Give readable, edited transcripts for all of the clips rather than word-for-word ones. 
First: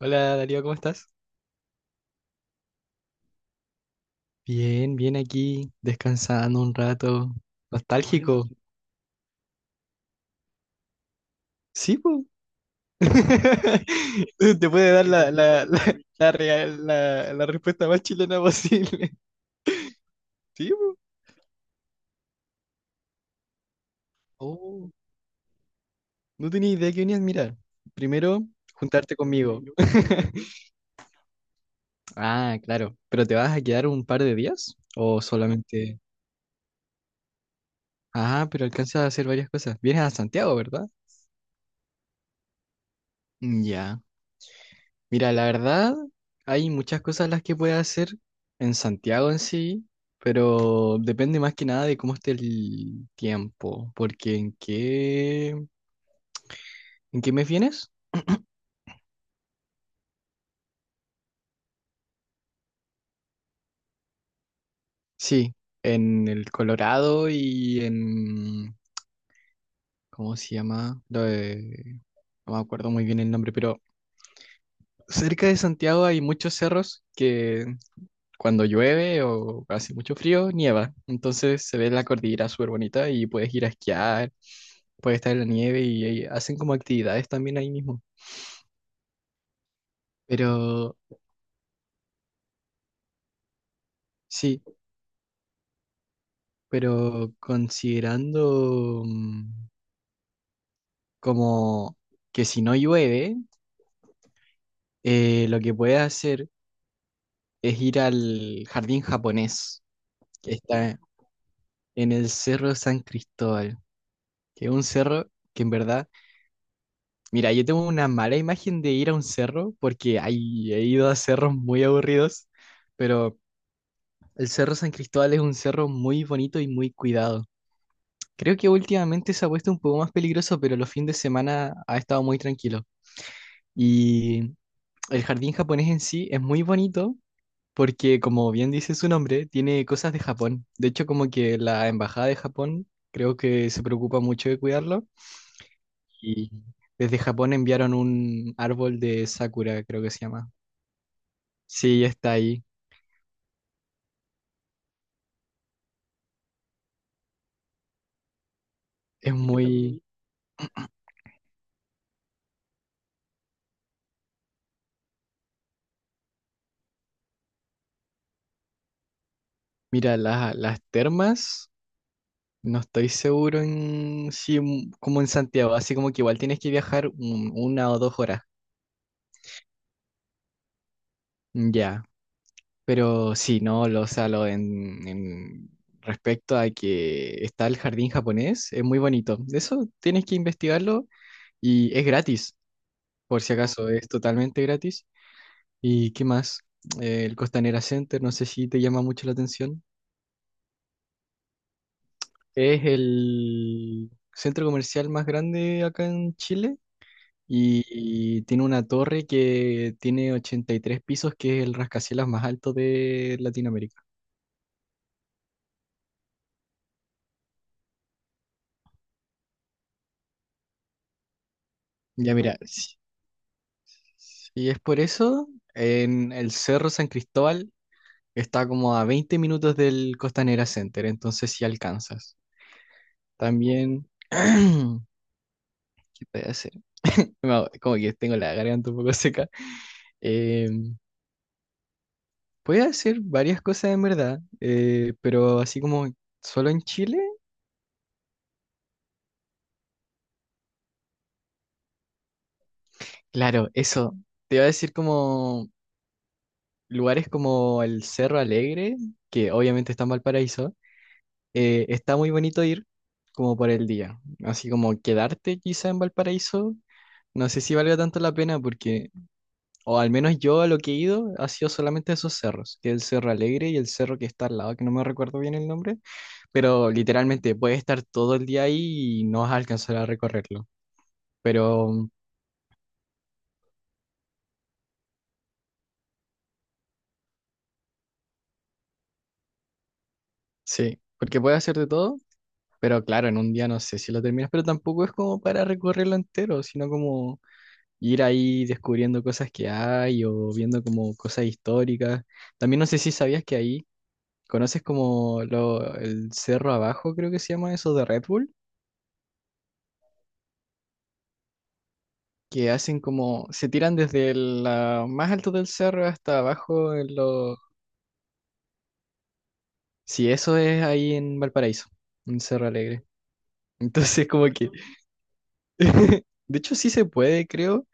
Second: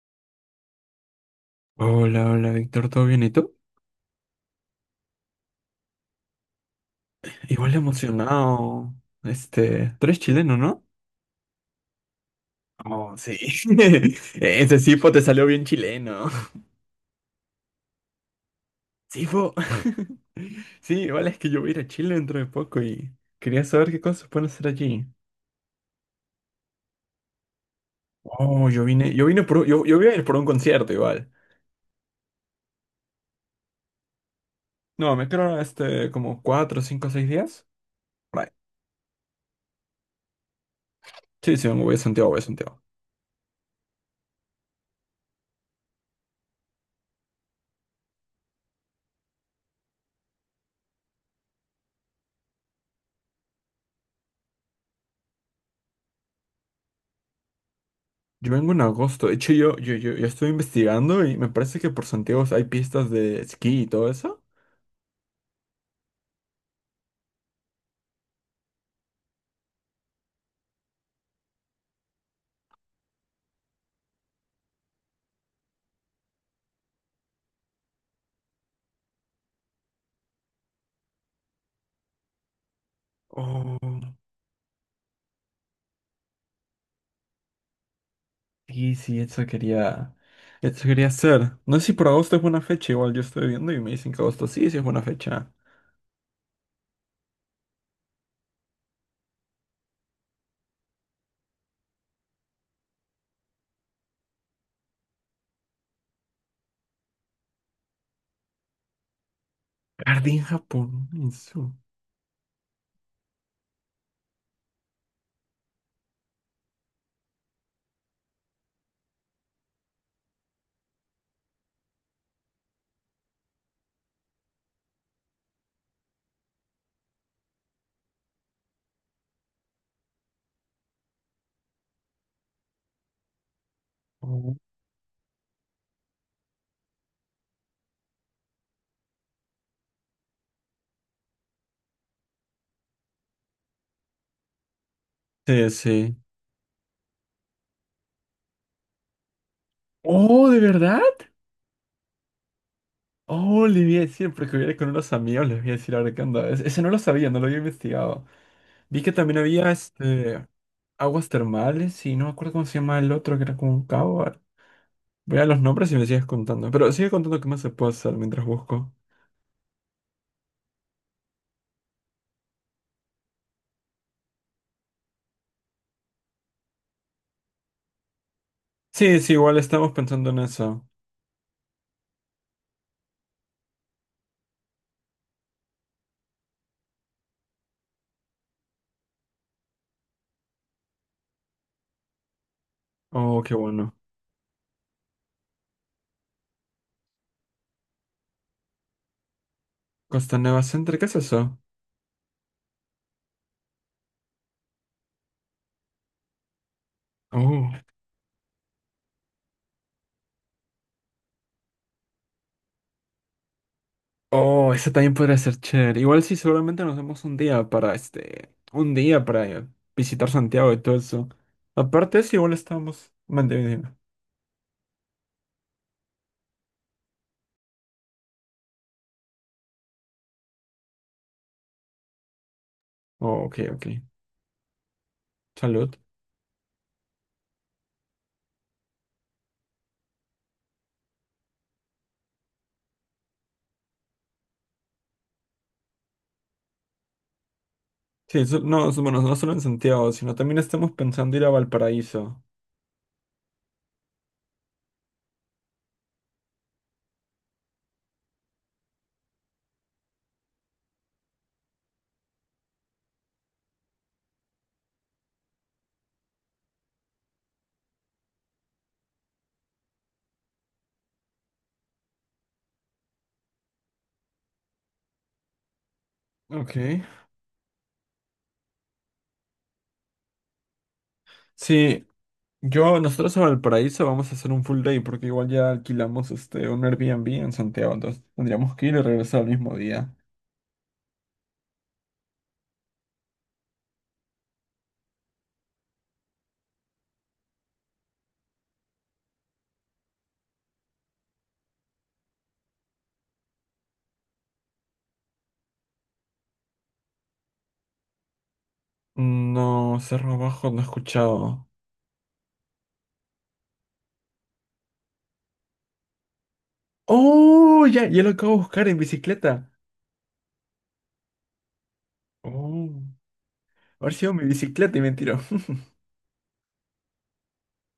Hola Darío, ¿cómo estás? Hola, hola, Víctor, ¿todo bien? ¿Y tú? Bien, bien aquí, descansando un rato. Oye, Igual nostálgico. emocionado. Tú eres chileno, ¿no? Sí, po. Oh, sí. Te Ese puede dar Sifo te la, salió bien la, la, chileno. la, real- la- la respuesta más chilena posible. Sifo. Sí, po. Sí, igual es que yo voy a ir a Chile dentro de poco y quería saber qué cosas pueden hacer Oh, allí. no tenía idea que venías a mirar. Primero, Oh, juntarte yo vine conmigo. por, yo voy a ir por un concierto igual. Ah, claro. ¿Pero te vas a quedar un par de días? No, ¿O me quedaron solamente...? Como cuatro, cinco, seis días. Ah, Right. pero alcanzas a hacer varias cosas. Vienes a Santiago, ¿verdad? Sí, sí, me voy a Santiago, voy a Santiago. Ya. Mira, la verdad, hay muchas cosas las que puedes hacer en Santiago en sí, pero depende más que nada de cómo esté el tiempo, porque ¿en qué mes vienes? Yo vengo en agosto. De hecho, yo estoy investigando y me parece que por Santiago hay pistas de esquí y todo eso. Sí, en el Colorado y ¿cómo se llama? No me acuerdo muy bien el nombre, pero cerca de Santiago hay muchos cerros que cuando llueve o hace mucho frío, nieva. Entonces se ve la cordillera súper bonita y puedes ir a Oh, esquiar, puedes estar en la nieve y ahí hacen como actividades también ahí mismo. sí, sí, eso Pero quería hacer. No sé si por agosto es buena fecha, igual yo estoy viendo y me dicen que agosto sí, sí, sí es buena fecha. pero considerando como que si no llueve, lo que puedes hacer es ir al jardín japonés Jardín que está japonés. en el Cerro San Cristóbal, que es un cerro que en verdad. Mira, yo tengo una mala imagen de ir a un cerro porque he ido a cerros muy aburridos, pero el Cerro San Cristóbal es un cerro muy bonito y muy cuidado. Creo que últimamente se ha puesto un poco más peligroso, pero los fines de semana ha estado muy tranquilo. Y Oh. el jardín japonés en sí es muy bonito porque, como bien dice su nombre, tiene cosas de Japón. De hecho, como que la embajada de Japón creo que se preocupa mucho de cuidarlo Sí, sí. y desde Japón enviaron un árbol de sakura, creo que se Oh, llama. ¿de verdad? Sí, está ahí. Oh, le voy a decir, porque voy a ir con unos amigos, les voy a decir ahora qué onda. Ese no lo sabía, no lo había investigado. Vi que Es también había muy... aguas termales y no me acuerdo cómo se llama el otro, que era como un cabo. Voy a los nombres y me sigues contando. Pero sigue contando qué más se puede hacer mientras busco. Mira, las termas, no estoy seguro en si como en Santiago, así como que igual tienes que viajar 1 o 2 horas. Sí, sí, igual estamos pensando en eso. Mm, ya, pero sí, no, lo, o sea, lo en respecto a que está el jardín japonés, es muy bonito. Eso tienes que investigarlo y es gratis, Oh, por qué si acaso, bueno. es totalmente gratis. ¿Y qué más? El Costanera Center, no sé si te llama mucho la atención. Costa Nueva Center, ¿qué es eso? Es el centro comercial más grande acá en Chile Oh. y, y tiene una torre que tiene 83 pisos, que es el rascacielos más alto de Latinoamérica. Oh, eso también podría ser chévere. Igual sí, seguramente nos damos un día para este. Un día para visitar Santiago y todo eso. Aparte, Ya sí, igual mira, si, estamos manteniendo. si es por eso, en el Cerro San Cristóbal está como a 20 minutos del Costanera Center, entonces si alcanzas. Oh, ok, ok. También, Salud. ¿qué puede hacer? Como que tengo la garganta un poco seca. Eh, Puede hacer varias cosas en verdad, pero así como solo en Chile, Bueno, no solo en Santiago, sino también estamos pensando ir a Valparaíso. claro, eso. Te iba a decir como lugares como el Cerro Alegre, que obviamente está en Valparaíso, está muy bonito ir como por el día, así como quedarte quizá en Valparaíso, no sé si valga tanto la pena porque. O al menos yo a lo que he ido ha sido solamente a esos cerros, que es el Cerro Alegre y el cerro que está al lado, que no me recuerdo bien el nombre, Ok. pero literalmente puedes estar todo el día ahí y no vas a alcanzar a recorrerlo. Pero Sí, yo, nosotros a Valparaíso vamos a hacer un full day porque igual ya alquilamos un Airbnb en Santiago, entonces tendríamos que ir y regresar al mismo día. sí, porque puedes hacer de todo, pero claro, en un día no sé si lo terminas, pero tampoco es como para recorrerlo entero, sino como ir ahí descubriendo cosas que hay o viendo como cosas históricas. También no sé si sabías que ahí conoces como lo, el cerro abajo, creo que se llama eso de Red Bull. No, Cerro Abajo no he escuchado. Que hacen como, se tiran desde el la más alto del cerro hasta abajo en lo... ¡Oh! Ya, ya lo acabo de buscar en bicicleta. Sí, eso es ahí en Valparaíso, en Cerro ¡Oh! Alegre. Haber Entonces sido mi como que, bicicleta y me tiró. de hecho sí se puede, creo,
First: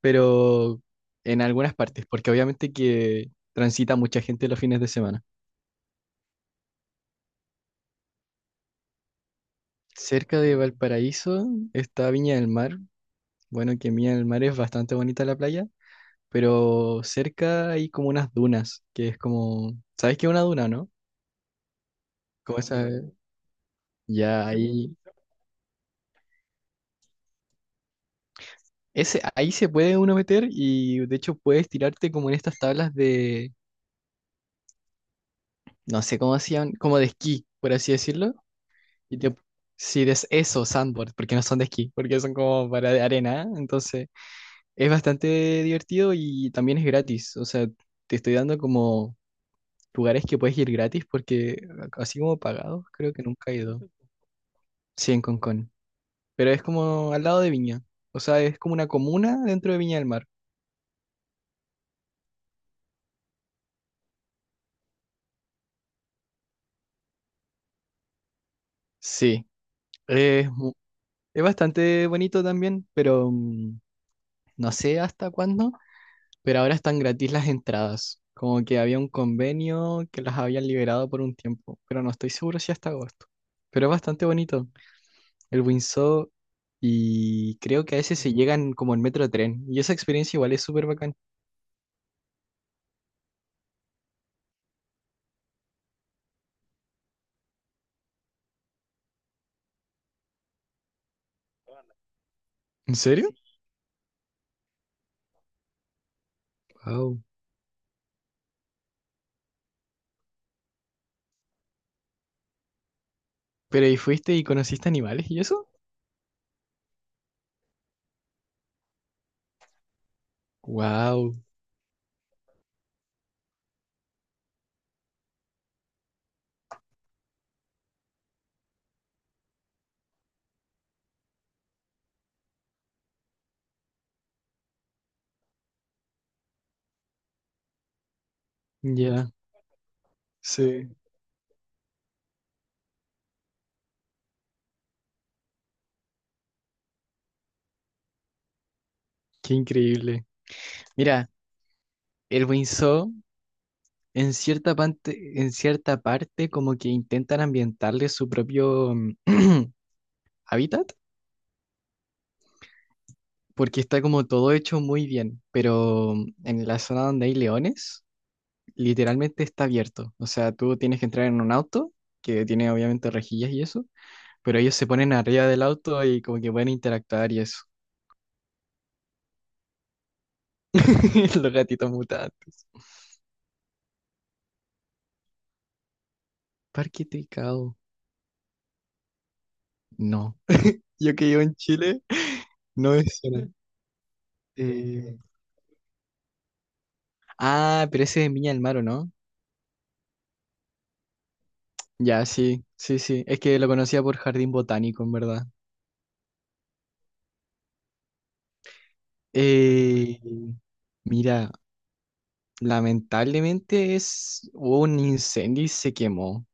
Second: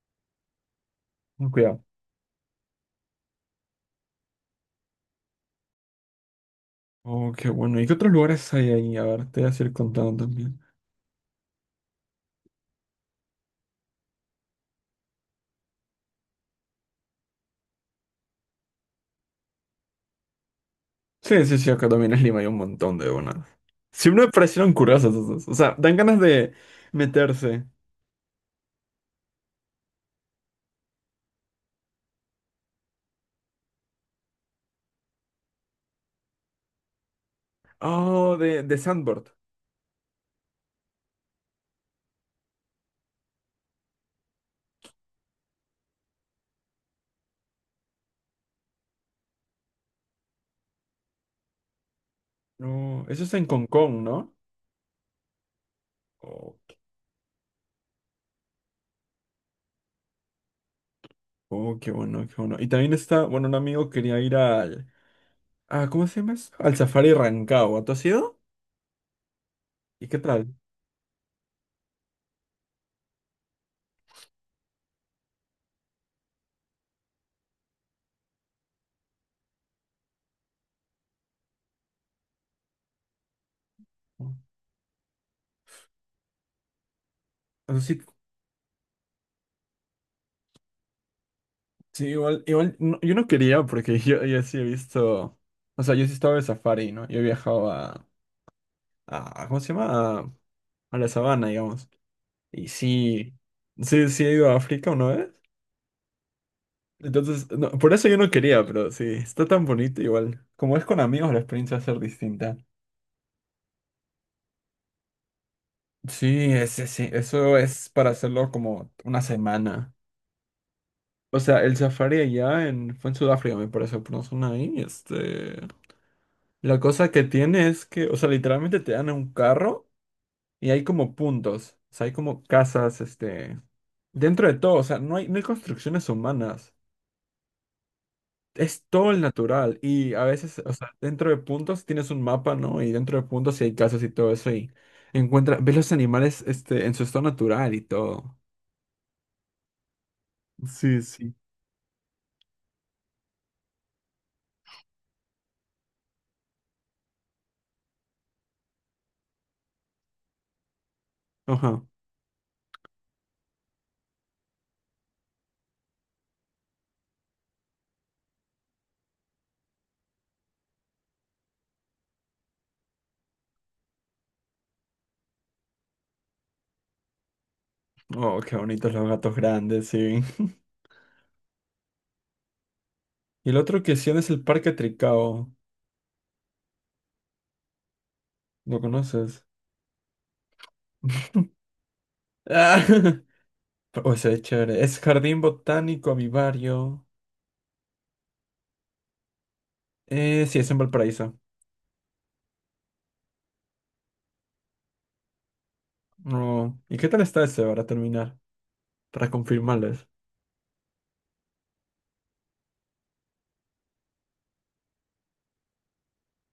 pero en algunas Cuidado. partes, porque obviamente que transita mucha gente los fines de semana. Oh, qué bueno. ¿Y qué otros lugares hay ahí? A ver, te voy a ir contando Cerca de también. Valparaíso está Viña del Mar. Bueno, que Viña del Mar es bastante bonita la playa, pero cerca hay como unas dunas, que es como, ¿sabes qué es una duna, no? Sí, sí, sí, acá también en Lima hay un Como esa, montón de donas. Siempre me ya. Sí, pues, parecieron ahí. curiosas esas. O sea, dan ganas de meterse. Ese, ahí se puede uno meter y de hecho puedes tirarte como en estas tablas de, no sé cómo hacían, como de esquí, por así decirlo. Oh, de Y Sandboard. te, sí, de eso, sandboard, porque no son de esquí, porque son como para de arena. ¿Eh? Entonces es bastante divertido y también es gratis. O sea, te estoy dando como lugares que puedes ir gratis porque así como pagados, No, creo que eso está en nunca he Hong ido. Kong, ¿no? Sí, en Concón. Pero Oh, es qué como al lado de Viña. O sea, es como una comuna dentro de Viña del Mar. oh, qué bueno, qué bueno. Y también está, bueno, un amigo quería ir al... Ah, ¿cómo se llama eso? Al Safari Rancagua. ¿Tú has ido? Sí. ¿Y qué es tal? Es bastante bonito también, pero no sé hasta cuándo, pero ahora están gratis las entradas. Como que había un convenio que las habían liberado por un tiempo, pero no estoy seguro si hasta agosto. Pero es bastante bonito el Windsor y Eso creo que a sí, veces se llegan como en metro tren y esa experiencia igual es súper bacán. sí, igual, igual, no, yo no quería porque yo sí he visto... O sea, yo sí estaba de safari, ¿no? Yo he viajado a... ¿Cómo se llama? A la sabana, digamos. Y ¿En serio? sí, sí he ido a África una vez. Wow. Entonces, no, por eso yo no quería, pero sí, está tan bonito igual. Como es con amigos, la experiencia va a ser distinta. Pero ¿y fuiste y conociste animales y eso? Sí, sí, eso es para hacerlo como una semana. Wow. O sea, el safari allá en, fue en Sudáfrica, me parece, por una zona ahí. La cosa que tiene es que, o sea, literalmente te dan un carro y hay como puntos. O sea, hay como casas, dentro de todo. O sea, no hay construcciones humanas. Es todo el Ya, natural y a veces, o sí. sea, dentro de puntos tienes un mapa, ¿no? Y dentro de puntos sí hay casas y todo eso y encuentra, ves los animales en su estado natural y todo. Qué increíble. Sí, Mira, sí. el Windsor. En cierta parte como que intentan ambientarle su propio hábitat, Ajá. porque está como todo hecho muy bien, pero en la zona donde hay leones, literalmente está abierto. O sea, tú tienes que entrar en un auto, que tiene obviamente rejillas y eso, pero ellos se ponen arriba del auto y como que pueden interactuar y eso. Oh, qué bonitos los gatos grandes, sí. Los gatitos mutantes. Y el otro que sí es el Parque Tricao. Parque Tricao. ¿Lo conoces? No. Yo que vivo en Chile, Ah, no es... O sea, es chévere. Es Eh, Jardín Botánico Avivario. ah, pero ese es en Viña del Mar, ¿o no? Sí, es en Valparaíso. Ya, sí, sí, sí. Es que lo conocía por jardín botánico, en verdad. No. ¿Y qué tal está ese para terminar? Para confirmarles. Eh, Mira, lamentablemente es, hubo un incendio y se quemó.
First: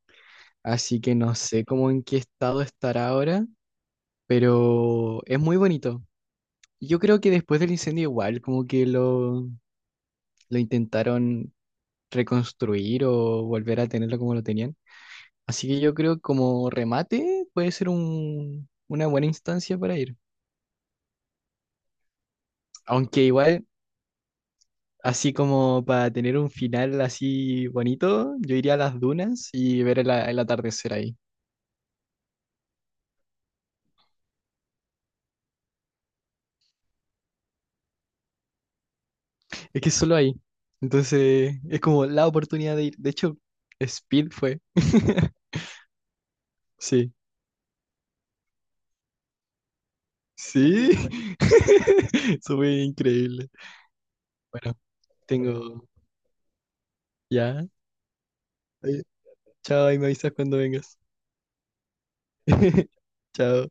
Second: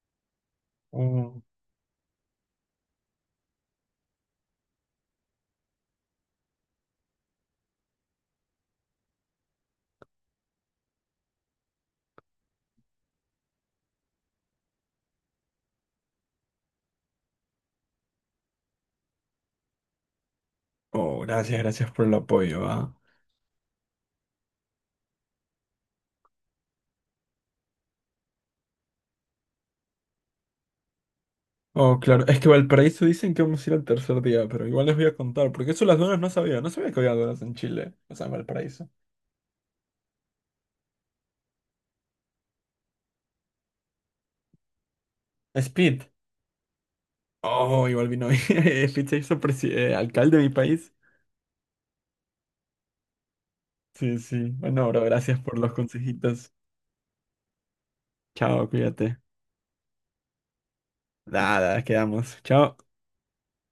Así que no sé cómo en qué estado estará ahora, pero es muy bonito. Yo creo que después del incendio igual, como que lo intentaron reconstruir o volver a tenerlo como lo tenían. Así que yo creo que como remate puede ser una buena instancia para ir. Oh, gracias, gracias por el apoyo, ah. Aunque igual... Así como para tener un final así bonito, yo iría a las dunas y ver el atardecer ahí. Oh, claro, es que Valparaíso dicen que vamos a ir al tercer día, pero igual les voy a contar, porque eso las donas no sabía, no sabía que había donas en Chile, o sea, en Valparaíso. Es que es solo ahí. Entonces, es como la oportunidad de ir. De hecho, Speed fue. Speed. Sí. Oh, igual vino Speed se hizo presi- alcalde de mi Sí. país. Eso fue increíble. Sí, sí. Bueno, Bueno, Bueno, bro, gracias por los tengo... consejitos. Ya. Chao, Ahí- cuídate. Chao, ahí me avisas cuando vengas. Nada, quedamos. Chao. Chao.